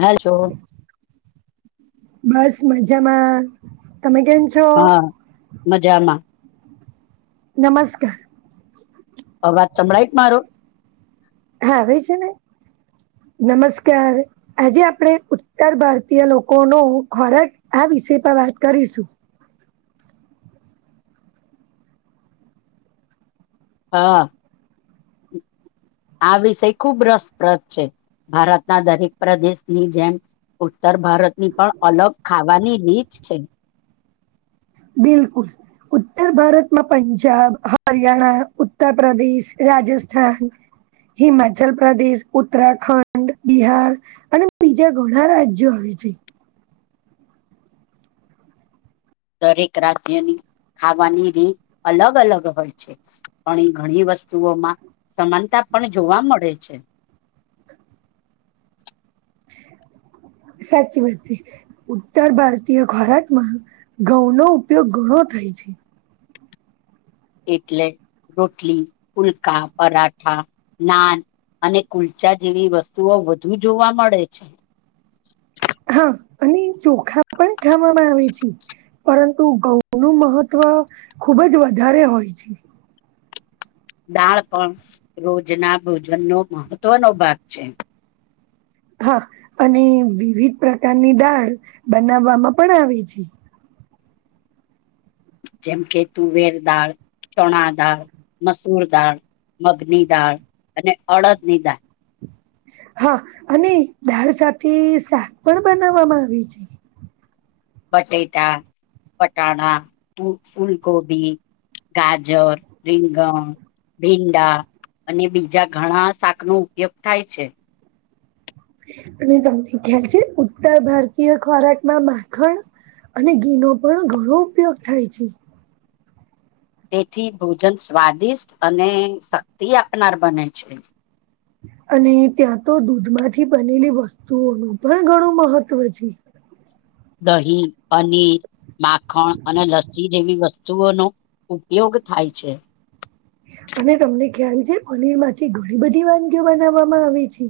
હ છો. બસ મજામાં તમે કેમ છો? હા મજામાં. નમસ્કાર! અવાજ સંભળાય જ મારો. હા ભ છે ને નમસ્કાર! આજે આપણે ઉત્તર ભારતીય લોકો નો ખોરાક વિશે પર વાત કરીશું. હા. આ વિષય ખુબ રસપ્રદ છે. ભારતના દરેક પ્રદેશની જેમ ઉત્તર ભારતની પણ અલગ ખાવાની રીચ છે. બિલકુલ ઉત્તર ભારતમાં પંજાબ હરિયાણા ઉત્તર પ્ર્દેશ રાજસ્થાન, હિમાચલ પ્રદેશ, ઉત્તરાખંડ, બિહાર અને બીજા ઘણા રાજ્યો આવે જી. દરેક રાજ્યની ખાવાની રીત અલગ અલગ હોય છે. ઘણી ઘણી વસ્તુઓમાં સમાનતા પણ જોવા મળે છે. [unintelligible] સાચી વાત છે ઉત્તર ભારતીય ખોરાકમાં ઘઉં નો ઉપયોગ ઘણો થાય છે એટલે રોટલી ફુલકા પરાઠા નાન અને કુલ્ચા જેવી વસ્તુઓ વધુ જોવા મળે છે હા અને ચોખા પણ ખાવામાં આવે છે પરંતુ ઘઉંનું મહત્ત્વ ખુબ જ વધારે હોય છે દાળ પણ રોજ ના ભોજનનો મહત્વનો ભાગ છે હા અને વિવિધ પ્રકારની દાળ બનાવવામાં પણ આવે છે જેમ કે તુવેર દાળ ચણા દાળ મસૂર દાળ મગની દાળ અને અડદની દાળ હા અને દાળ સાથે શાક પણ બનાવવામાં આવે છે બટેટા પટાણા ફૂલ ગભી ગાજર રિંગણ ભીંડા અને બીજા ઘણા શાક નો ઉપયોગ થાય છે અને તમને ખ્યાલ છે ઉત્તર ભારતીય ખોરાકમાં માખણ અને ઘીનો પણ ઘણો ઉપયોગ થાય છે તેથી ભોજન સ્વાદિષ્ટ અને શક્તિ આપનાર બને છે અને ત્યાં તો દૂધમાંથી બનેલી વસ્તુઓનું પણ ઘણું મહત્વ છે દહીં પનીર માખણ અને લસ્સી જેવી વસ્તુઓનો ઉપયોગ થાય છે અને તમને ખ્યાલ છે પનીર માંથી ઘણી બધી વાનગીઓ બનાવવામાં આવે છે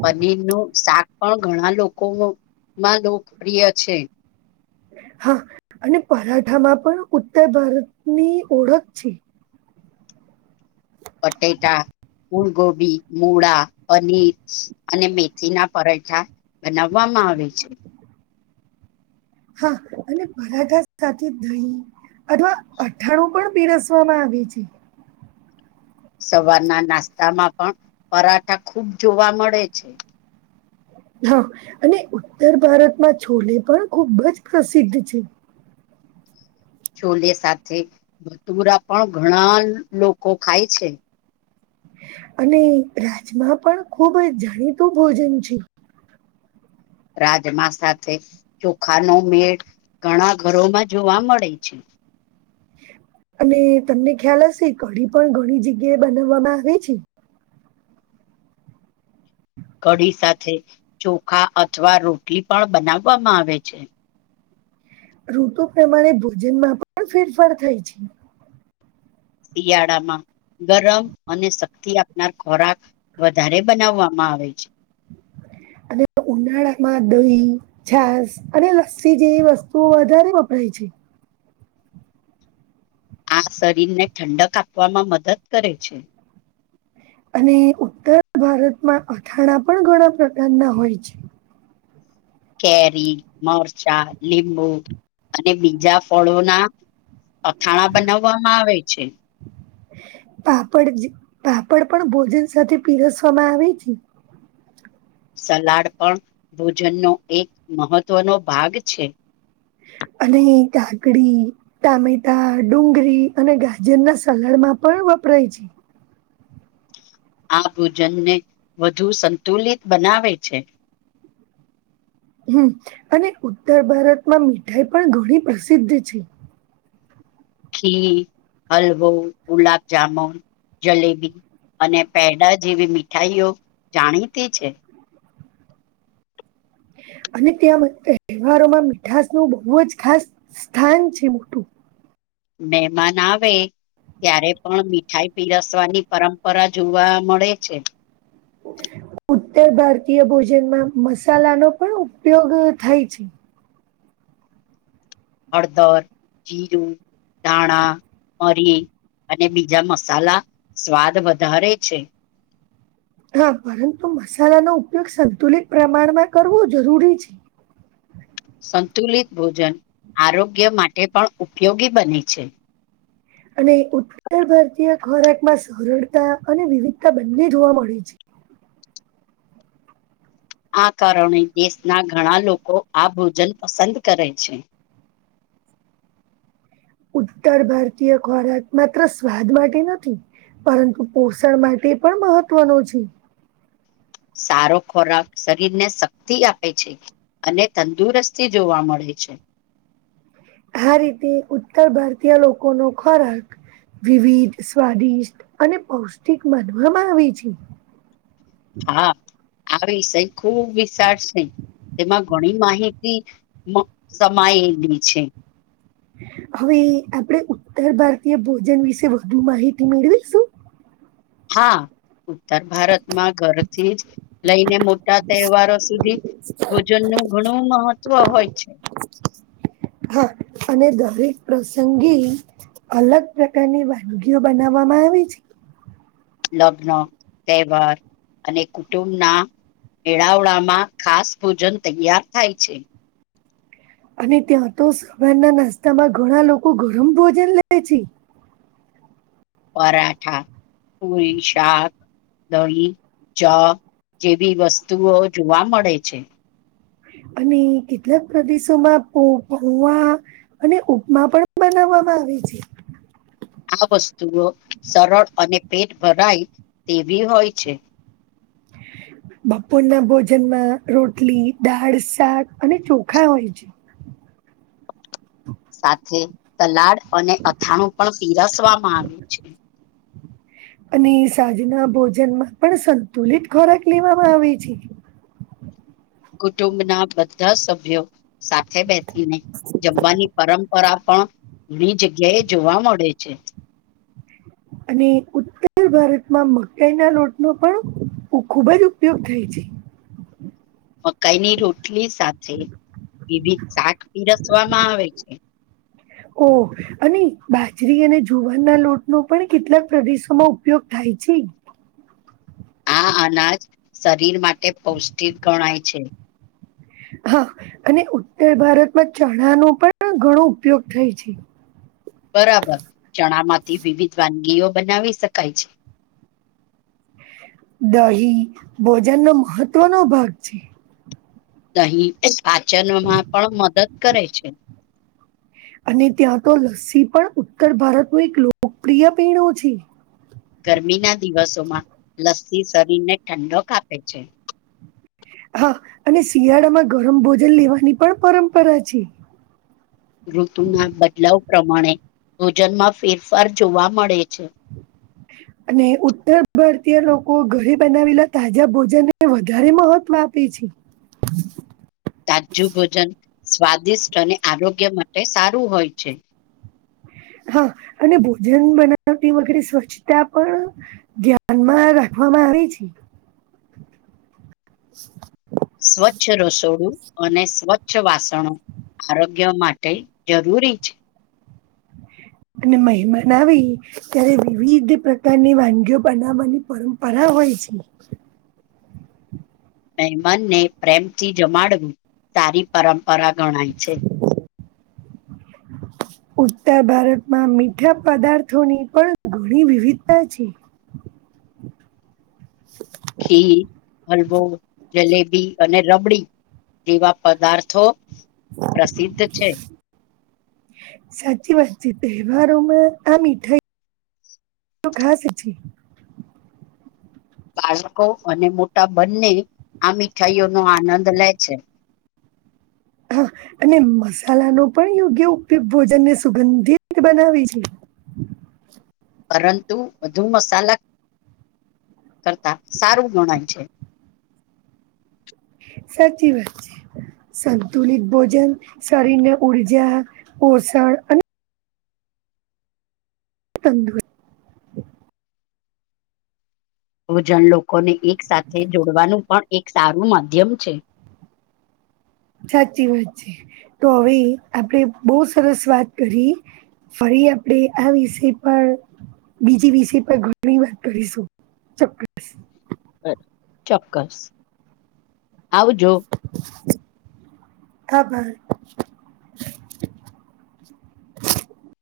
[inaudible] પનીર નું શાક પણ ઘણા લોકોમાં લોકપ્રિય છે [inaudible] હા અને પરાઠામાં પણ ઉત્તર ભારતની ઓળખ છે પટેેટા ફૂલગોભી મૂળા પનીર અને મેથી ના પરઠા બનાવવામાં આવે છે હા અને પરાઠા સાથે દહીં અથવા અઠાણું પણ પીરસવામાં આવે બીજી સવારના નાસ્તામાં પણ પરાઠા ખૂબ જોવા મળે છે હા અને ઉત્તર ભારતમાં છોલે પણ ખૂબ જ પ્રસિદ્ધ છે છોલે સાથે ભથુરા પણ ઘણા લોકો ખાય છે અને રાજમા પણ ખુબ જ જાણીતું ભોજન છે રાજમા સાથે ચોખા નો મેળ ઘણા ઘરોમાં જોવા મળે છે અને તમને ખ્યાલ હશે કઢી પણ ઘણી જગ્યાએ બનાવવામાં આવે છે કડી સાથે ચોખા અથવા રોટલી પણ બનાવવામાં આવે છે ઋતુ પ્રમાણે ભોજનમાં પણ ફેરફાર થાય છે શિયાળામાં ગરમ અને શક્તિ આપનાર ખોરાક વધારે બનાવવામાં આવે છે અને ઉનાળામાં દહી છાસ અને લસ્સી જેવી વસ્તુઓ વધારે વપરા જી છે આ શરીરને ઠંડક આપવામાં મદદ કરે છે અને ઉત્તર ભારતમાં અથાણા પણ ઘણા પ્રકારના હોય છે કેરી મરચાં લીંબુ અને બીજા ફળોના અથાણા બનાવવામાં આવે છે પાપડ પાપડ પણ ભોજન સાથે પીરસવામાં આવે છે સલાડ પણ ભોજનનો એક મહત્વનો ભાગ છે અને કાકડી ટામેટા ડુંગરી અને ગાજર ના સલાડ માં પણ રહી છે આ ભોજનને વધુ સંતુલિત બનાવે છે. હમ અને ઉત્તર ભારતમાં મીઠાઈ પણ ઘણી પ્રસિદ્ધ છે. ખીર, હલવો, ગુલાબ-જામુન જલેબી અને પેડા જેવી મીઠાઈઓ જાણીતી છે. [inaudible] અને ત્યાં તહેવારોમાં મીઠાસ નું બહુ જ ખાસ સ્થાન છે મોટું મહેમાન આવે ત્યારે પણ મીઠાઈ પીરસવાની પરંપરા જોવા મળે છે. ઉ ઉત્તર ભારતીય ભોજનમાં મસાલાનો પણ ઉપયોગ થાય છે. હળદર, જીરું, દાણા, મરી અને બીજા મસાલા સ્વાદ વધારે છે. હા પરંતુ મસાલાનો ઉપયોગ સંતુલિત પ્રમાણમાં કરવો જરૂરી છે. સંતુલિત ભોજન આરોગ્ય માટે પણ ઉપયોગી બને છે. અને ઉત્તર ભારતીય ખોરાક માં સરળતા અને વિવિધતા બંને જોવા મળે છે. હ આ કારણે દેશના ઘણા લોકો આ ભોજન પસંદ કરે છે. ઉત્તર ભારતીય ખોરાક માત્ર સ્વાદ માટે નથી પરંતુ પોષણ માટે પણ મહત્વનો છે. સારો ખોરાક શરીર ને શક્તિ આપે છે, અને તંદુરસ્તી જોવા મળે છે. છ આ રીતે ઉત્તર ભારતીય લોકો નો ખોરાક વિવિધ સ્વાદિષ્ટ અને પૌષ્ટિક માનવામાં આવે છે. હા આવી વિષય ખુબ વિશાળશે તેમાં ઘણી માહિતી સમાયેલી છે. હવે આપણેે ઉત્તર ભારતીય ભોજન વિશે વધુ માહિતી મેળવીશું. હા ઉત્તર ભારતમાં ઘરથી જ લઈને મોટા તહેવારો સુધી ભોજન નું ઘણું મહત્વ હોય છે. હા અને દરેક પ્રસંગી અલગ પ્રકારની વાનગીઓ બનાવવામાં આવે છે. લગ્ન તહેવાર અને કુટુંબના એળાવળામાં ખાસ ભોજન તૈયાર થાય છે. અને ત્યાં તો સવારના નાસ્તામાં ઘણા લોકો ગરમ ભોજન લે છે. પરાઠા, પુડી, શાક દહી, ચા જેવી વસ્તુઓ જોવા મળે છે. અને કેટલાક પ્રદેશોમાં પોવા અને ઉપમા પણ બનાવવા આવી છે. [inaudible] આ વસ્તુઓ સરળ અને પેટ ભરાય તેવી હોય છે. [inaudible] બપોરના ભોજનમાં રોટલી, દાળ, શાક અને ચોખા હોય છે. સાથે સલાડ અને અથાણું પણ પીરસવામાં આવે છે. અને સાજના ભોજનમાં પણ સંતુલિત ખોરાક લેવામાં આવે છે. કુટુંબના બધા સભ્યો સાથે બેઠને જમવાની પરમ પરા પણ ઘણી જગ્યાએ જોવા મળે છે. અને ઉત્તર ભારતમાં મકાઈ ના લોટનો પણ ખુબ જ ઉપયોગ થાય છે. [inaudible] મકાઈની રોટલી સાથે વિવિધ શાક પીરસવામાં આવે છે. ઓ અને બાજરી અને જુવારના લોટ નો પણ કેટલાક પ્રદેશોમાં ઉપયોગ થાય પછી આ અનાજ શરીર માટે પૌષ્ટિક ગણાય છે હા અને ઉત્તર ભારતમાં ચણા નો પણ ઘણો ઉપયોગ થાય છે બરાબર ચણા માંથી વિવિધ વાનગીઓ બનાવી શકાય છે દહી ભોજનનો મહત્વનો ભાગ છે દહી પાચનમાં પણ મદદ કરે છે અને ત્યાં તો લસ્સી પણ ઉત્તર ભારતનું એક લોકપ્રિય પીણું છે ગરમીના દિવસોમાં લસ્સી શરીરને ઠંડક આપપે છે હા અને શિયાળામાં ગરમ ભોજન લેવાની પણ પરંપરા છે ઋતુ ના બદલાવ પ્રમાણે ભોજનમાં ફેરફાર જોવા મળે છે અને ઉત્તર ભારતીય લોકો ઘરે બનાવેલા તાજા ભોજનને વધારે મહત્વ આપે છે [inaudible] [inaudible] તાજું ભોજન સ્વાદિષ્ટ અને આરોગ્ય માટે સારું હોય છે હા અને ભોજન બનાવતી વગેરે સ્વચ્છતા પણ ધ્યાનમાં રાખ રાખવામાં આવી છે [unintelligible] [unintelligible] સ્વચ્છ રસોડું અને સ્વચ્છ વાસણો આરોગ્ય માટે જરૂરી છે મહેમાન આવી ત્યારે વિવિધ પ્રકારની વાનગીઓ બનાવવાની પરંપરા હોય છે મહેમનને પ્રેમથી જમાડવું સારી પરંપરા ગણાય છે [inaudible] [inaudible] ઉત્તર ભારતમાં મીઠા પદાર્થોની પણ ઘણી વિવિધતા છે [inaudible] [inaudible] ખીર હલવો જલેબી અને રબડી એવા પદાર્થો પ્રસિદ્ધ છે. સાચી વાતચીત તવહારો મા આ મીઠાઈ તો ખાસ છે બાળકો અને મોટા બંને આ મીઠાઈઓનો આનંદ લે છે હા અને મસાલાનો પણ યોગ્ય ઉપયોગ ભોજનને સુગંધિત રીતે બનાવી છે પરંતુ વધુ મસાલા કરતા સારું ગણાય છે સાચી વાત છે સંતુલિત ભોજન શરીરને ઉર્જા પોષણ અને તંદુર હ જણ લોકોને એક સાથે જોડવાનું પણ એક સારું માધ્યમ છે [inaudible] [inaudible] સાચી વાત છે તો હવે આપણે બહુ સરસ વાત કરી ફરી એ આપણેે આ વિશે પણ બીજી વિષય પર ઘણી વાત કરીશું ચોક્કસ ચોક્કસ આવજો ખબર [unintelligible] [unintelligible]